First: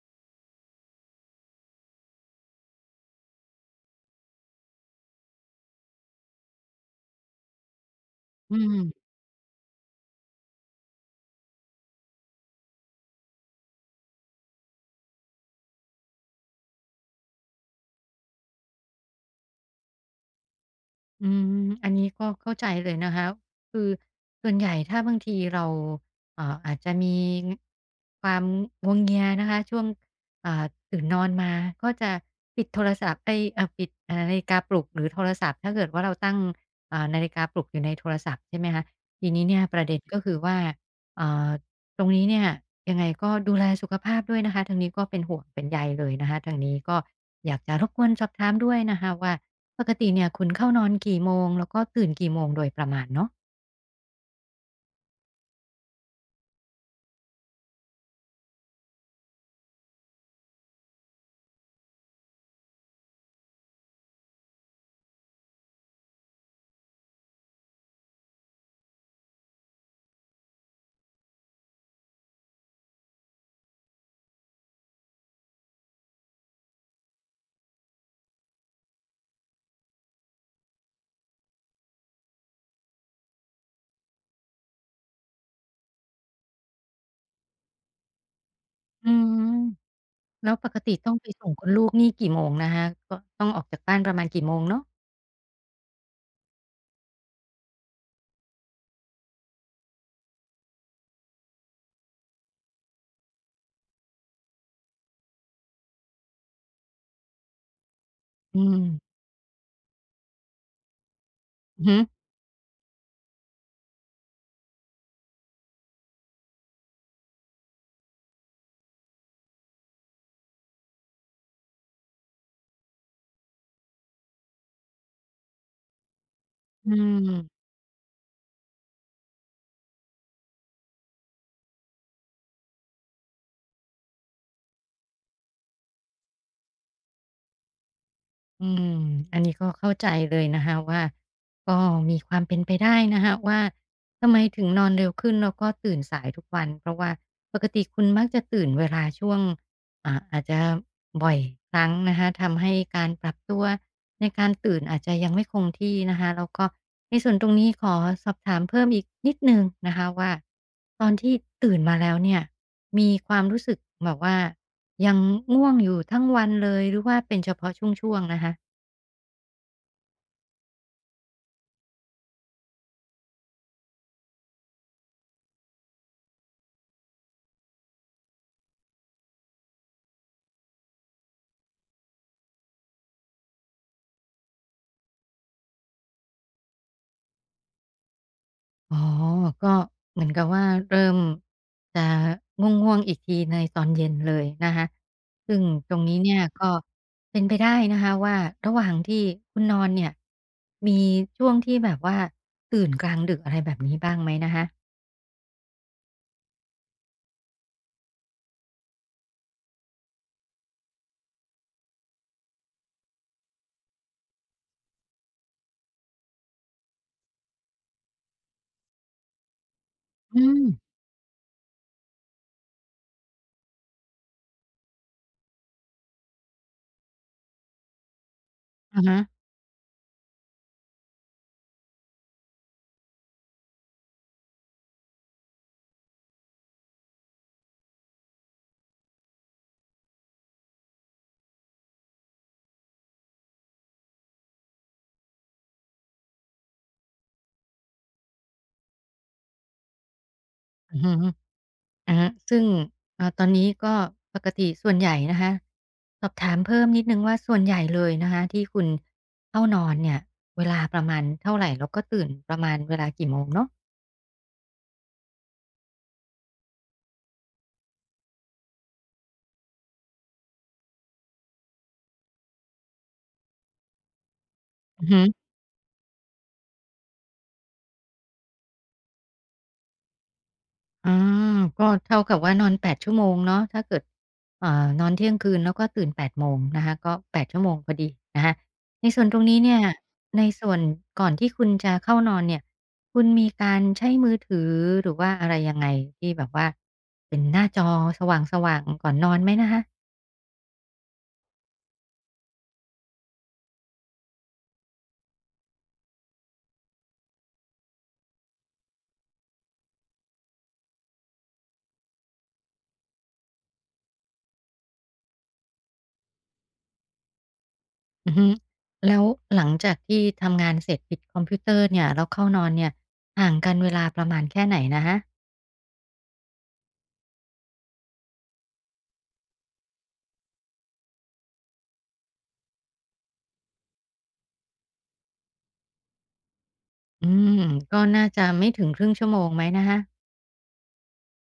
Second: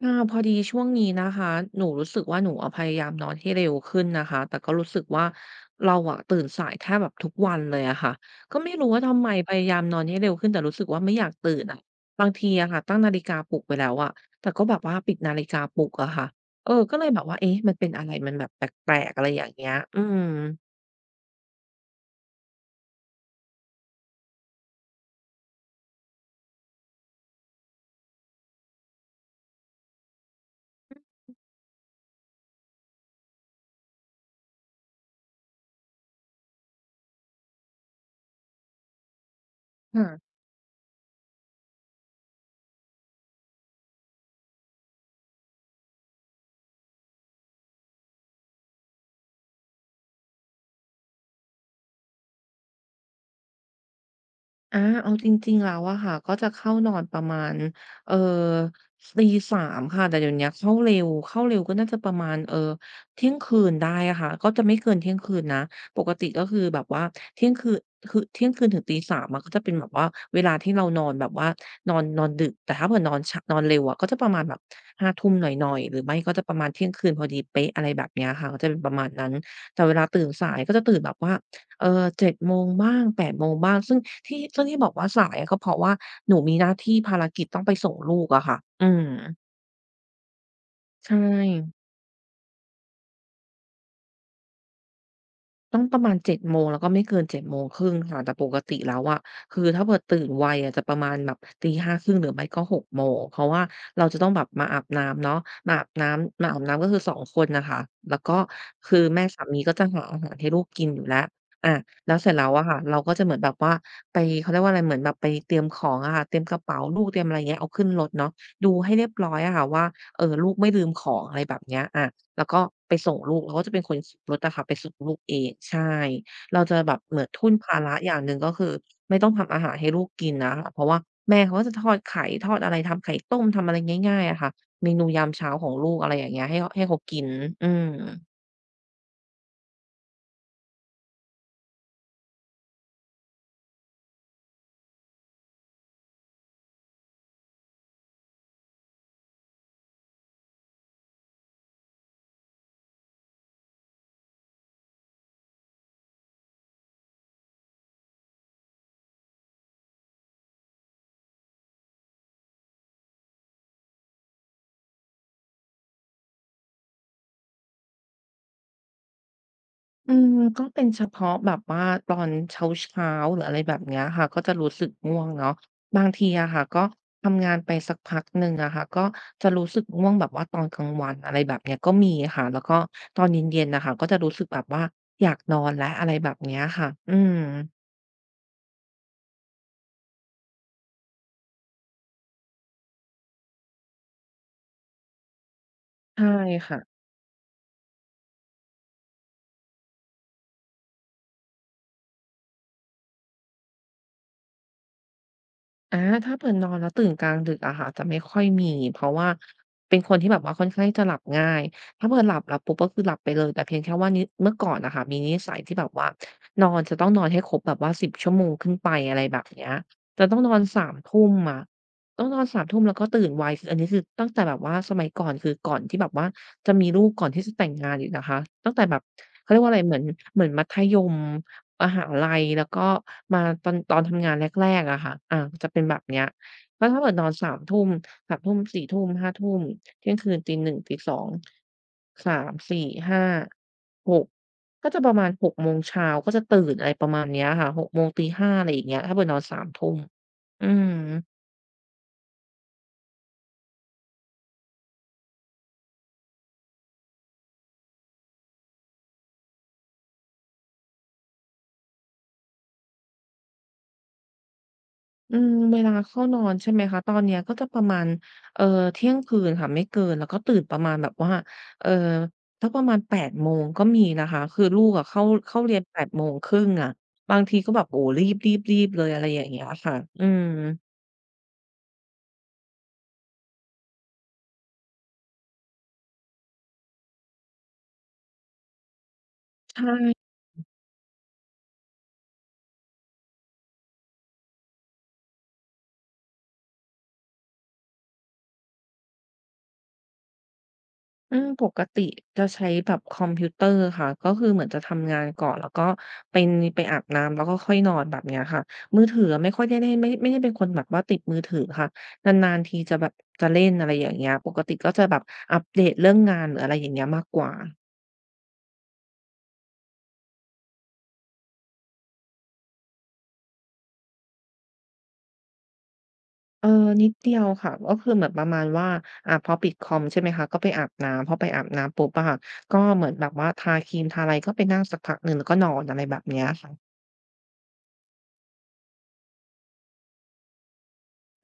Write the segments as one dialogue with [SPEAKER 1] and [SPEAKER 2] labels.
[SPEAKER 1] อาพอดีช่วงนี้นะคะหนูรู้สึกว่าหนูอะพยายามนอนให้เร็วขึ้นนะคะแต่ก็รู้สึกว่าเราอะตื่นสายแทบแบบทุกวันเลยอะค่ะ
[SPEAKER 2] อื
[SPEAKER 1] ก็ไม่
[SPEAKER 2] ม
[SPEAKER 1] รู้ว่าทำไมพยายามนอนให้เร็วขึ้นแต่รู้สึกว่าไม่อยากตื่นอะบางทีอะค่ะตั้งนาฬิกาปลุกไปแล้วอะแต่ก็แบบว่าปิดนาฬิกาปลุกอะค่ะเออก็เลยแบบว่าเอ๊ะมันเป็นอะไรมันแบบแปลกๆอะไรอย่างเงี้ยอืม
[SPEAKER 2] อืมอันนี้ก็เข้าใจเลยนะคะ คือส่วนใหญ่ถ้าบางทีเราอาจจะมีความงัวเงียนะคะช่วงอ่าตื่นนอนมา ก็จะปิดโทรศัพท์เอ๊ยเอ่อปิดเอ่อนาฬิกาปลุกหรือโทรศัพท์ถ้าเกิดว่าเราตั้งนาฬิกาปลุกอยู่ในโทรศัพท์ใช่ไหมคะทีนี้เนี่ยประเด็นก็คือว่าเอ่อตรงนี้เนี่ยยังไงก็ดูแลสุขภาพด้วยนะคะทางนี้ก็เป็นห่วงเป็นใยเลยนะคะทางนี้ก็อยากจะรบกวนสอบถามด้วยนะคะว่า ปกติเนี่ยคุณเข้านอนกี่โมงแล้วก็ตื่นกี่โมงโดยประมาณเนาะ
[SPEAKER 1] อาเอาจริงๆแล้วอะค่ะก็จะเข้านอนประมาณเอ่อตีสามค่ะแต่เดี๋ยวเนี้ยเข้าเร็วเข้าเร็วก็น่าจะประมาณเที่ยงคืนได้อะค่ะก็จะไม่เกินเที่ยงคืนนะปกติก็คือแบบว่าเที่ยงคืนคือเที่ยงคืนถึง3 0มอะก็จะเป็นแบบว่าเวลาที่เรานอนแบบว่านอนนอนดึกแต่ถ้าเผื่อนอนชนอนเร็วอะก็จะประมาณแบบห้าทุ่มหน่อยๆหรือไม่ก็จะประมาณเที่ยงคืนพอดีเป๊ะอะไรแบบเนี้ยค่ะก็จะเป็นประมาณนั้นแต่เวลาตื่นสายก็จะตื่นแบบว่า เอ่อเจ็ดโมงบ้างแปดโมงบ้างซึ่งที่บอกว่าสายอะก็เพราะว่าหนูมีหน้าที่ภารกิจต้องไปส่งลูกอะค่ะอืม
[SPEAKER 2] อืมแล้วปกติต้อ
[SPEAKER 1] ใช่
[SPEAKER 2] งไปส่งคุณลูกนี่กี่โมงนะคะก็ต้องออกจากบ้านประมาณกี่โมงเนาะ
[SPEAKER 1] ต้องประมาณเจ็ดโมงแล้วก็ไม่เกินเจ็ดโมงครึ่งค่ะแต่ปกติแล้วอะคือถ้าเกิดตื่นไวอะจะประมาณแบบตีห้าครึ่งหรือไม่ก็หกโมงเพราะว่าเราจะต้องแบบมาอาบน้ำเนาะมาอาบน้ำก็คือสองคนน่ะค่ะแล้วก็
[SPEAKER 2] อื
[SPEAKER 1] คือ
[SPEAKER 2] ม
[SPEAKER 1] แม่สามีก็จะหาอาหารให้ลูกกินอยู่แล้วอา
[SPEAKER 2] อือฮึ
[SPEAKER 1] แล้วเสร็จแล้วอะค่ะเราก็จะเหมือนแบบว่าไปเขาเรียกว่าอะไรเหมือนแบบไปเตรียมของอะค่ะเตรียมกระเป๋าลูกเตรียมอะไรอย่างเงี้ยเอาขึ้นรถเนาะดูให้เรียบร้อยอะค่ะว่าลูกไม่ลืมของอะไรแบบเนี้ยอา แล้วก็ไปส่งลูกเราก็จะเป็นคนขับรถอะค่ะไปส่งลูกเองใช่ เราจะแบ
[SPEAKER 2] อื
[SPEAKER 1] บเหมือนทุ่น
[SPEAKER 2] ม
[SPEAKER 1] ภาระอย่างหนึ่งก็คือไม่ต้องทำอาหารให้ลูกกินอะค่ะเพราะว่าแม่เขาก็จะทอดไข่ทอดอะไรทำไข่ต้มทำอะไรง่ายๆอะค่ะเมนูยามเช้าของลูกอะไรอย่างเงี้ยให้เขากินอืม
[SPEAKER 2] อืมอันนี้ก็เข้าใจเลยนะคะว่าก็มีความเป็นไปได้นะคะว่าทำไมถึงนอนเร็วขึ้นแล้วก็ตื่นสายทุกวันเพราะว่าปกติคุณมักจะตื่นเวลาช่วงอาจจะบ่อยครั้งนะคะทำให้การปรับตัวในการตื่นอาจจะยังไม่คงที่นะคะแล้วก็ในส่วนตรงนี้ขอสอบถามเพิ่มอีกนิดนึงนะคะว่าตอนที่ตื่นมาแล้วเนี่ยมีความรู้สึกแบบว่ายังง่วงอยู่ทั้งวันเลยหรือว่าเป็นเฉพาะช่วงๆนะคะ
[SPEAKER 1] อืมก็เป็นเฉพาะแบบว่าตอนเช้าๆหรืออะไรแบบเนี้ยค่ะก็จะรู้สึกง่วงเนาะบางทีอะค่ะก็ทำงานไปสักพักหนึ่งอะค่ะก็จะรู้สึกง่วงแบบว่าตอนกลางวันอะไรแบบเนี้ยก็มีค่ะแล้วก็ตอนเย็นๆน่ะค่ะก็จะรู้สึกแบบว่าอยากนอนแล้วอะไรแบบเนี้ยค่ะอืม
[SPEAKER 2] อ๋อก็เหมือนกับว่าเริ่มจะง่วงๆอีกทีในตอนเย็นเลยนะคะซึ่งตรงนี้
[SPEAKER 1] ใช่
[SPEAKER 2] เนี่ยก็
[SPEAKER 1] ค่ะ
[SPEAKER 2] เป็นไปได้นะคะว่าระหว่างที่คุณนอนเนี่ยมีช่วงที่แบบว่าตื่นกลางดึกอะไรแบบนี้บ้างไหมนะคะ
[SPEAKER 1] อาถ้าเผื่อนอนแล้วตื่นกลางดึกอะค่ะจะไม่ค่อยมีเพราะว่าเป็นคนที่แบบว่าค่อนข้างที่จะหลับง่ายถ้าเผื่อหลับปุ๊บก็คือหลับไปเลยแต่เพียงแค่ว่านิเมื่อก่อนน่ะค่ะมีนิสัยที่แบบว่านอนจะต้องนอนให้ครบแบบว่า10ชั่วโมงขึ้นไปอะไรแบบเนี้ยจะต้อง
[SPEAKER 2] อื
[SPEAKER 1] นอน
[SPEAKER 2] ม
[SPEAKER 1] 3ทุ่มอะต้องนอนสามทุ่มแล้วก็ตื่นไวคืออันนี้คือตั้งแต่แบบว่าสมัยก่อนคือก่อนที่แบบว่าจะมีลูกก่อนที่จะแต่งงานอีกนะคะตั้งแต่แบบ
[SPEAKER 2] อะฮะ
[SPEAKER 1] เขาเรียกว่าอะไรเหมือนเหมือนมัธยม มหาลัยแล้วก็มาตอนทำงานแรกๆอะค่ะอาจะเป็นแบบเนี้ยแล้วถ้าเกิดนอน21:00่1 0 0 22:00ทุ่มสี่ทุ่มห้าทุ่มเที่ยงคืนต1หนึ2งตี3องส4มสี5ห้า6กก็จะประมาณ6มงเช้าก็จะตื่นอะไรประมาณเนี้ยค่ะหกโมงตี5้าอะไรอย่างเงี้ยถ้าเผื่อนอน21:00อืม
[SPEAKER 2] อือฮึอะฮะซึ่งตอนนี้ก็ปกติส่วนใหญ่นะคะสอบถามเพิ่มนิดหนึ่งว่าส่วนใหญ่เลยนะคะที่คุณเข้านอนเนี่ยเวลาประมาณเท่าไรแล้วก็ตื่นประมาณเวลากี่โมงเนาะ
[SPEAKER 1] อืมเวลาเข้านอนใช่ไหมคะตอนเนี้ยก็จะประมาณเอ่อเที่ยงคืนค่ะไม่เกินแล้วก็ตื่นประมาณแบบว่าเอ่อสักประมาณ8โมงก็มีนะคะคือลูกอะ
[SPEAKER 2] อือฮึ
[SPEAKER 1] เข้าเรียน8โมงครึ่งอะบางทีก็แบบโอ้โฮรีบๆๆเลยอะไรอย่างเงี้ยค่ะอืม
[SPEAKER 2] ออก็เท่ากับว่านอน8ชั่วโมงเนาะถ้าเกิดนอนเที่ยงคืนแล้วก็ตื่น8โมงนะคะก็8ชั่วโมงพอดีนะคะในส่วนตรงนี้
[SPEAKER 1] ใ
[SPEAKER 2] เนี่ย
[SPEAKER 1] ช่
[SPEAKER 2] ในส่วนก่อนที่คุณจะเข้านอนเนี่ยคุณมีการใช้มือถือหรือว่าอะไรยังไงที่แบบว่าเป็นหน้าจอสว่างๆก่อนนอนไหมนะคะ
[SPEAKER 1] ปกติจะใช้แบบคอมพิวเตอร์ค่ะก็คือเหมือนจะทำงานก่อนแล้วก็ไปไปอาบน้ำแล้วก็ค่อยนอนแบบเนี้ยค่ะมือถืออะไม่ค่อยได้เล่นไม่ได้เป็นคนแบบว่าติดมือถือค่ะนานๆทีจะแบบจะเล่นอะไรอย่างเงี้ยปกติก็จะแบบอัปเดตเรื่องงานหรืออะไรอย่างเงี้ยมากกว่า
[SPEAKER 2] อือฮึแล้วหลังจากที่ทำงานเสร็จปิดคอมพิวเตอร์เนี่ยแล้วเข้านอนเนี่ยห่างกันเวลาประมาณแค่ไหนนะคะ
[SPEAKER 1] เออนิดเดียวค่ะก็คือเหมือนประมาณว่าพอปิดคอมใช่ไหมคะก็ไปอาบน้ำพอไปอาบน้ำปุ๊บอะค่ะก็เหมือนแบบว่าทาครีมทาอะไรก็ไปนั่งสักพักหนึ่งแล้วก็นอนอะไรแบบเนี้ยค่ะ
[SPEAKER 2] อืมก็น่าจะไม่ถึงครึ่งชั่วโมงไหมนะคะ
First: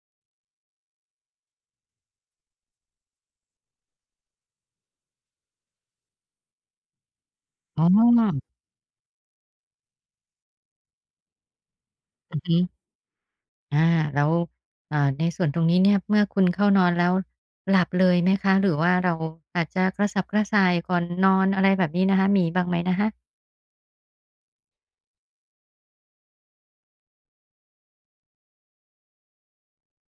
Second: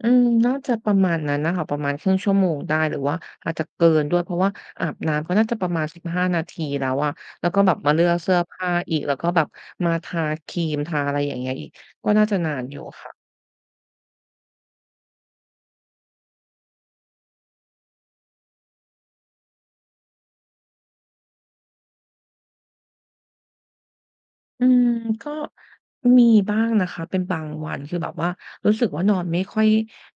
[SPEAKER 1] อืมน่าจะประมาณนั้นน่ะค่ะประมาณครึ่งชั่วโมงได้หรือว่าอาจจะเกินด้วยเพราะว่าอาบน้ำก็น่าจะประมาณ1านาทีแล้วอะแล้วก็แบบ
[SPEAKER 2] อ๋อ
[SPEAKER 1] มาเลือกเสื้อผ้าอีกแล้วก็แบบมาทาครีมทาอะไรอย่างเงี้ยอีกก็น่าจะ
[SPEAKER 2] อือ
[SPEAKER 1] นา
[SPEAKER 2] ฮึ
[SPEAKER 1] นอยู่ค่ะ
[SPEAKER 2] อาแล้วในส่วนตรงนี้เนี่ยเมื่อคุณเข้านอนแล้วหลับเลยไหมคะ หรือว่าเราอาจจะกระสับกระส่ายก่อนนอนอะไรแบบนี้นะคะมีบ้างไหมนะคะ
[SPEAKER 1] อืมก็มีบ้างนะคะเป็นบางวันคือแบบว่ารู้สึกว่านอน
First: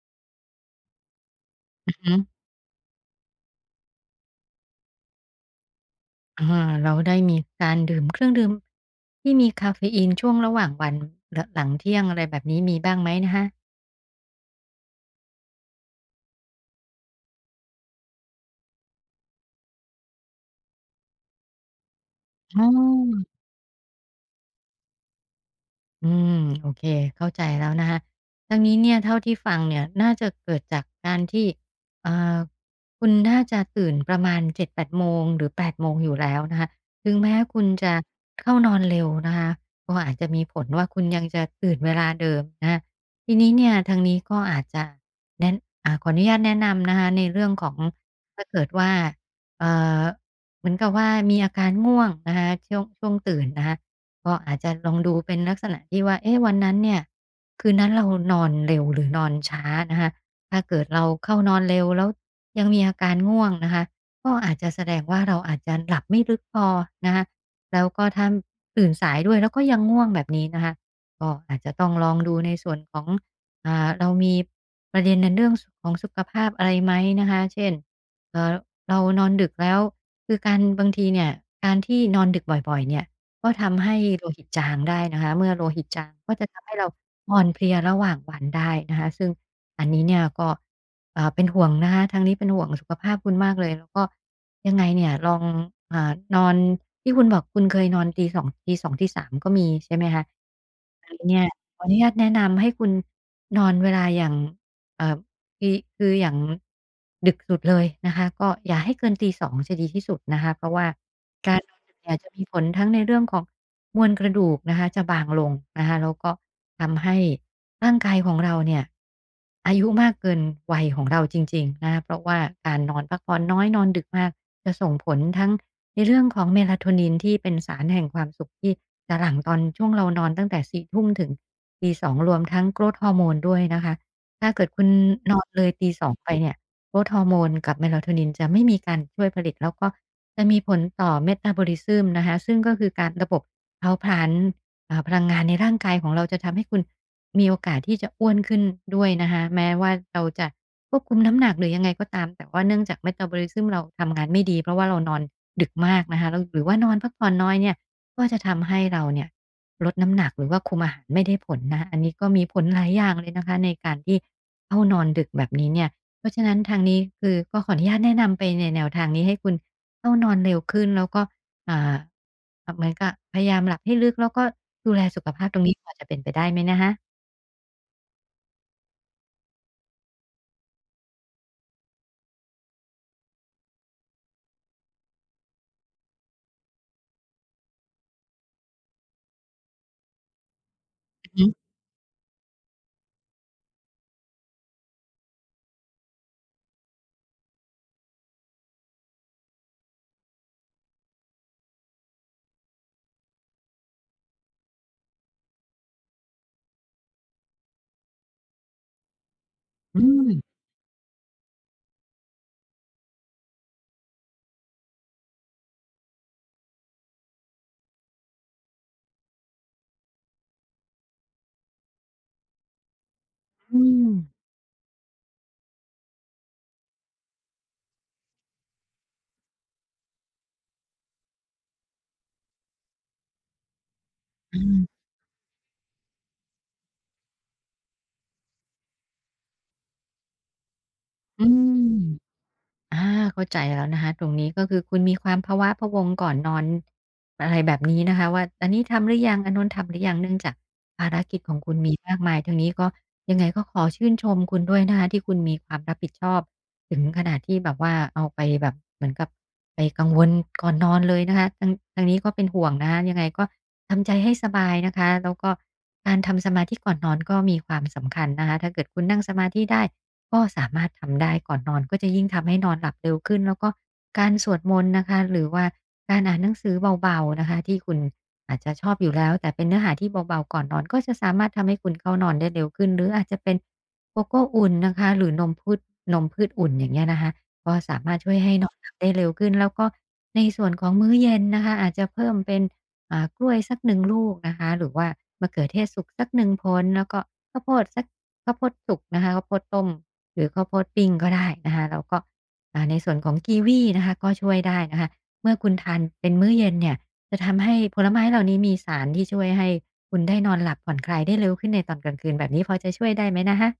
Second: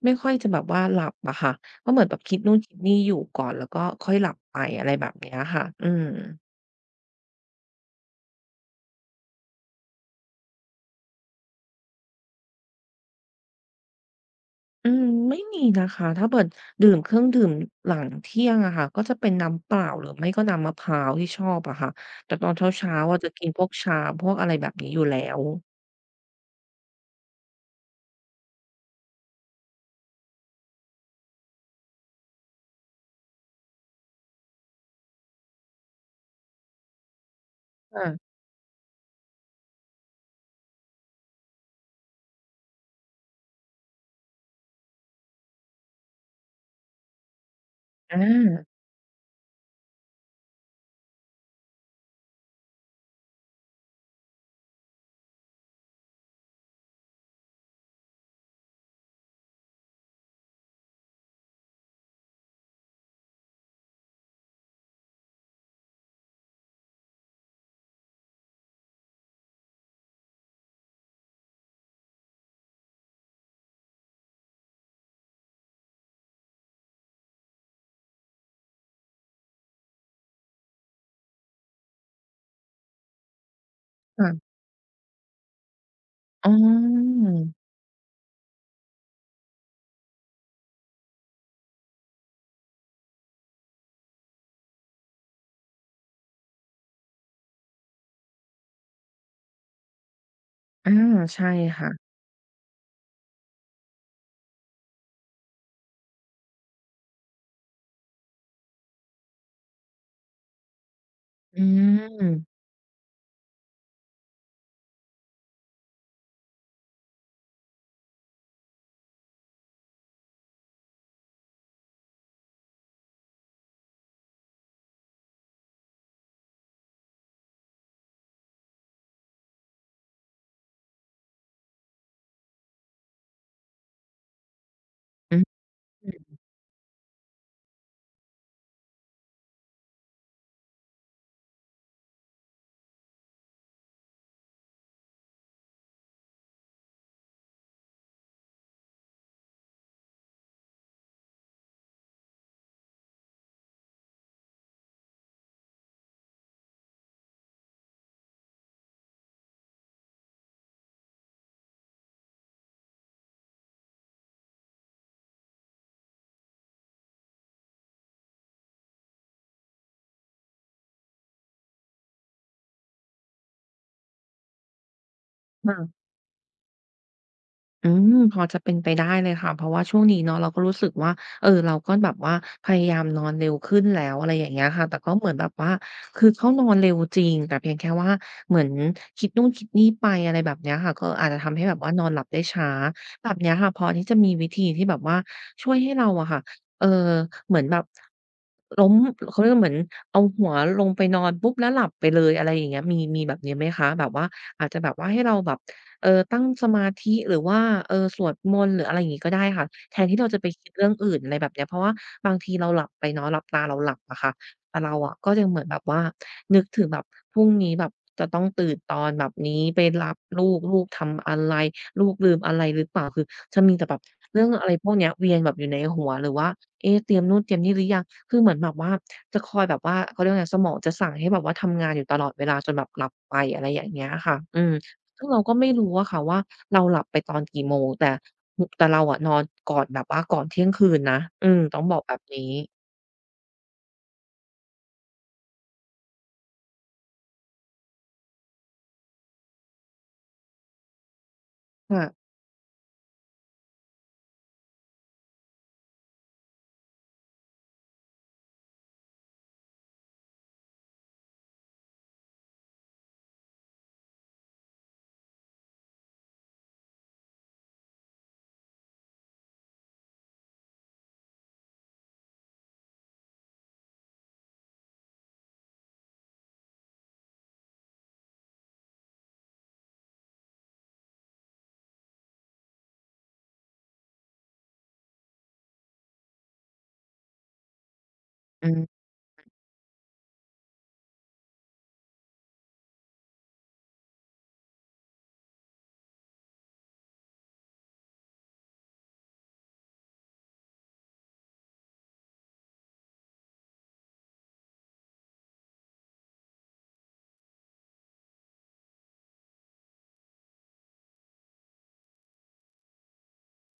[SPEAKER 1] ไม่ค่อยจะแบบว่าหลับอะค่ะก็
[SPEAKER 2] อือ
[SPEAKER 1] เหมือน
[SPEAKER 2] ฮึ
[SPEAKER 1] แบบคิดนู่นคิดนี่อยู่ก่อนแล้วก็ค่อยหลับไปอะไรแบบเนี้ยค่ะอืม
[SPEAKER 2] อาแล้วได้มีการดื่มเครื่องดื่มที่มีกาเฟอีนช่วงระหว่างวันหหลังเที่ยงอะไรแบบนี้มีบ้างไหมนะคะ
[SPEAKER 1] อืมไม่มีนะคะถ้าเปิดดื่มเครื่องดื่มหลังเที่ยงอะค่ะก็จะเป็นน้ำเปล่าหรือไม่ก็น้ำมะพร้าวที่ชอบอะค่ะแต่ตอนเ
[SPEAKER 2] อ๋อ
[SPEAKER 1] ช้าๆอะจะกินพวกชาพวกอะไรแบบนี้อยู่แล้ว
[SPEAKER 2] อืมโอเคเข้าใจแล้วนะคะทั้งนี้เนี่ยเท่าที่ฟังเนี่ยน่าจะเกิดจากการที่เอ่อคุณน่าจะตื่นประมาณ7-8โมงหรือ8โมงอยู่แล้วนะคะถึงแม้คุณจะ
[SPEAKER 1] ค่ะ
[SPEAKER 2] เข้านอนเร็วนะคะก็อาจจะมีผลว่าคุณยังจะตื่นเวลาเดิมนะคะทีนี้เนี่ยทางนี้ก็อาจจะแนะอ่าขออนุญาตแนะนำนะคะในเรื่องของ
[SPEAKER 1] อา
[SPEAKER 2] ถ้าเกิดว่าเอ่อเหมือนกับว่ามีอาการง่วงนะคะช่วงตื่นนะคะ ก็อาจจะลองดูเป็นลักษณะที่ว่าเอ๊ะวันนั้นเนี่ยคืนนั้นเรานอนเร็วหรือนอนช้านะคะถ้าเกิดเราเข้านอนเร็วแล้วยังมีอาการง่วงนะคะก็อาจจะแสดงว่าเราอาจจะหลับไม่ลึกพอนะคะแล้วก็ถ้าตื่นสายด้วยแล้วก็ยังง่วงแบบนี้นะคะก็อาจจะต้องลองดูในส่วนของเรามีประเด็นในเรื่องของสุขภาพอะไรไหมนะคะเช่นเอ่อเรานอนดึกแล้วคือการบางทีเนี่ยการที่นอนดึกบ่อยๆเนี่ย ก็ทำให้โลหิต
[SPEAKER 1] ค่ะ
[SPEAKER 2] จางได้นะคะเมื่อโลหิตจางก็จะ
[SPEAKER 1] อ๋
[SPEAKER 2] ทำให้เรา
[SPEAKER 1] อ
[SPEAKER 2] อ่อนเพลียระหว่างวันได้นะคะซึ่งอันนี้เนี่ยก็เอ่าเป็นห่วงนะคะทางนี้เป็นห่วงสุขภาพคุณมากเลยแล้วก็ยังไงเนี่ยลองนอนที่คุณบอกคุณเคยนอนตีสองตีสามก็มีใช่ไหมคะ
[SPEAKER 1] อา
[SPEAKER 2] อันนี้เนี่ย
[SPEAKER 1] ใช่
[SPEAKER 2] ขออนุญาต
[SPEAKER 1] ค่ะ
[SPEAKER 2] แนะนำให้คุณนอนเวลาอย่างเอ่อ คืออย่างดึกสุดเลยนะคะก็อย่าให้เกินตี2จะดีที่สุดนะคะเพราะว่าการ
[SPEAKER 1] อื
[SPEAKER 2] นอนดึกเนี่ยจะมี
[SPEAKER 1] ม
[SPEAKER 2] ผลทั้งในเรื่องของมวลกระดูกนะคะจะบางลงนะคะแล้วก็ทำให้ร่างกายของเราเนี่ยอายุมากเกินวัยของเราจริงๆนะคะเพราะว่าการนอนพักผ่อนน้อยนอนดึกมากจะส่งผลทั้งในเรื่องของ Melatonin ที่เป็นสารแห่งความสุขที่จะหลั่งตอนช่วงเรานอนตั้งแต่สี่ทุ่มถึงตี2องรวมทั้ง growth hormone ด้วยนะคะ ถ้าเกิดคุณน
[SPEAKER 1] อื
[SPEAKER 2] อ
[SPEAKER 1] ม
[SPEAKER 2] นเลยตี2ไปเนี่ย growth hormone กับ melatonin จะไม่มีการช่วยผลิตแล้วก็จะมีผลต่อ metabolism นะคะซึ่งก็คือการระบบเผาผลาญพลังงานในร่างกายของเราจะทำให้คุณมีโอกาสที่จะอ้วนขึ้นด้วยนะคะแม้ว่าเราจะควบคุมน้ำหนักหรือยังไงก็ตามแต่ว่าเนื่องจาก metabolism เราทำงานไม่ดีเพราะว่าเรานอนดึกมากนะคะแล้วหรือว่านอนพักผ่อนน้อยเนี่ยก็จะทำให้เราเนี่ย ลดน้ำหนักหรือว่าคุมอาหารไม่ได้ผลนะอันนี้ก็มีผลหลายอย่างเลยนะคะในการที่เข้านอนดึกแบบนี้เนี่ยเพราะฉะนั้นทางนี้คือก็ขออนุญาตแนะนำไปในแนวทางนี้ให้คุณเข้านอนเร็วขึ้นแล้วก็อ่าอเหมือนกับพยายามหลับให้ลึกแล้วก็ดูแลสุขภาพตรงนี้พอ
[SPEAKER 1] ค่ะ
[SPEAKER 2] จะเป็นไปได้ไหมนะคะ
[SPEAKER 1] อืมพอจะเป็นไปได้เลยค่ะเพราะว่าช่วงนี้เนาะเราก็รู้สึกว่าเราก็แบบว่าพยายามนอนเร็วขึ้นแล้วอะไรอย่างเงี้ยค่ะแต่ก็เหมือนแบบว่าคือเข้านอนเร็วจริงแต่เพียงแค่ว่าเหมือนคิดนู่นคิดนี่ไปอะไรแบบเนี้ยค่ะก็อา
[SPEAKER 2] อื
[SPEAKER 1] จ
[SPEAKER 2] อ
[SPEAKER 1] จะ
[SPEAKER 2] ฮึ
[SPEAKER 1] ทำให้แบบว่านอนหลับได้ช้าแบบเนี้ยค่ะพอที่จะมีวิธีที่แบบว่าช่วยให้เราอะค่ะเออเหมือนแบบล้มเขาเรียกว่าเหมือนเอาหัวลงไปนอนปุ๊บแล้วหลับไปเลยอะไรอย่างเงี้ยมีแบบนี้ไหมคะแบบว่าอาจจะแบบว่าให้เราแบบ ตั้งสมาธิหรือว่าสวดมนต์หรืออะไรอย่างงี้ก็ได้ค่ะแท
[SPEAKER 2] อื
[SPEAKER 1] นที่เรา
[SPEAKER 2] ม
[SPEAKER 1] จะไปคิดเรื่องอื่นอะไรแบบเนี้ยเพราะว่าบางทีเราหลับไปเนาะหลับตาเราหลับอะค่ะแต่เราอะก็ยังเหมือนแบบว่านึกถึงแบบพรุ่งนี้แบบจะต้องตื่นตอนแบบนี้ไปรับลูกลูกทำอะไรลูกลืมอะไรหรือเปล่าคือจะมี
[SPEAKER 2] อื
[SPEAKER 1] แต่แบบ
[SPEAKER 2] ม
[SPEAKER 1] เรื่องอะไรพวกเนี้ยเวียนแบบอยู่ในหัวหรือว่าเอ๊ะเตรียมนู่นเตรียมนี่หรือยังคือเหมือนแบบว่าจะคอยแบบว่าเขาเรียกว่าไงสมองจะสั่งให้แบบว่าทำงานอยู่ตลอดเวลาจนแบบหลับไปอะไรอย่างเงี้ยค่ะ
[SPEAKER 2] อื
[SPEAKER 1] อืม
[SPEAKER 2] ม
[SPEAKER 1] ซึ่งเราก็ไม่รู้อะค่ะว่าเราหลับไปตอนกี่โมงแต่แต่เราอะนอนก่อนแบบว่าก่อนเที่ยงคืนนะอื
[SPEAKER 2] อื
[SPEAKER 1] มต้อง
[SPEAKER 2] ม
[SPEAKER 1] บอกแบบนี้
[SPEAKER 2] อ่าเข้าใจแล้วนะคะตรงนี้ก็คือคุณมีความภาวะพะวงก่อนนอนอะไรแบบนี้นะคะว่าอันนี้ทำหรือยังอันนู้นทำหรือยังเนื่องจากภารกิจของคุณมีมาก
[SPEAKER 1] ค่ะ
[SPEAKER 2] มายทางนี้ก็ยังไงก็ขอชื่นชมคุณด้วยนะคะที่คุณมีความรับผิดชอบถึงขนาดที่แบบว่าเอาไปแบบเหมือนกับไปกังวลก่อนนอนเลยนะคะทางนี้ก็เป็นห่วงนะคะยังไงก็ทำใจให้สบายนะคะแล้วก็การทำสมาธิก่อนนอนก็มีความสำคัญนะคะถ้าเกิดคุณนั่งสมาธิได้ ก็สามารถทำได้ก่อนนอนก็จะยิ่งทำให้นอนหลับเร็วขึ้นแล้วก็การสวดมนต์นะคะหรือว่าการอ่านหนังสือเบาๆนะคะที่คุณอาจจะชอบอยู่แล้วแต่เป็นเนื้อหาที่เบาๆก่อนนอนก็จะสามารถทำให้คุณเข้านอนได้เร็วขึ้นหรืออาจจะเป็นโกโก้อุ่นนะคะหรือนมพืชอุ่นอย่างเงี้ยนะคะก็สามารถช่วยให้
[SPEAKER 1] อื
[SPEAKER 2] นอนหลับ
[SPEAKER 1] ม
[SPEAKER 2] ได้เร็วขึ้นแล้วก็ในส่วนของมื้อเย็นนะคะอาจจะเพิ่มเป็นกล้วยสักหนึ่งลูกนะคะหรือว่ามะเขือเทศสุกสักหนึ่งผลแล้วก็ข้าวโพดสักข้าวโพดสุกนะคะข้าวโพดต้ม หรือข้าวโพดปิ้งก็ได้นะคะแล้วก็ในส่วนของกีวีนะคะก็ช่วยได้นะคะเมื่อคุณทานเป็นมื้อเย็นเนี่ยจะทำให้ผลไม้เหล่านี้มีสารที่ช่วยให้คุณได้นอนหลับผ่อนคลายได้เร็วขึ้นในตอนกลางคืนแบบนี้พอจะช่วยได้ไหมนะคะ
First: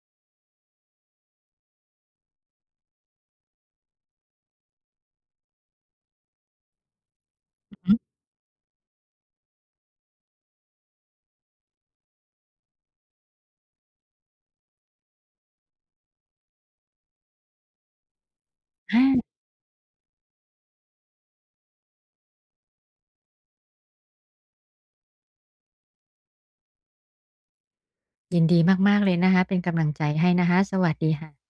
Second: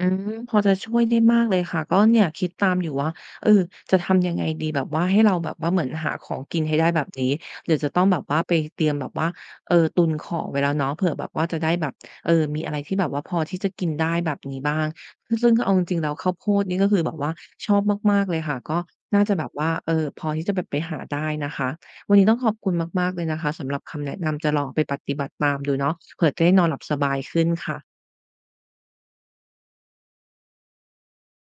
[SPEAKER 1] อืมพอจะช่วยได้มากเลยค่ะก็เนี่ยคิดตามอยู่ว่าเออจะทำยังไงดีแบบว่าให้เราแบบว่าเหมือนหาของกินให้ได้แบบนี้เดี๋ยวจะ
[SPEAKER 2] อืม
[SPEAKER 1] ต้องแบบว่าไปเตรียมแบบว่าตุนของไว้แล้วเนาะเผื่อแบบว่าจะได้แบบมีอะไรที่แบบว่าพอที่จะกินได้แบบนี้บ้างซึ่งเอาจริงๆแล้วข้าวโพดนี่ก็คือแบบว่าชอบมากๆเลยค่ะก็น่า
[SPEAKER 2] า
[SPEAKER 1] จะแบบว่าพอที่จะแบบไปหาได้นะคะวันนี้ต้องขอบคุณมากๆเลยนะคะสำหรับคำแนะนำจะลองเไปปฏิบัติตามดูเนาะเผื่อจะได้นอนหลับสบายขึ้นค่ะ
[SPEAKER 2] ยินดีมากๆเลยนะคะเป็นกำลังใจให้นะคะสวัสดีค่ะ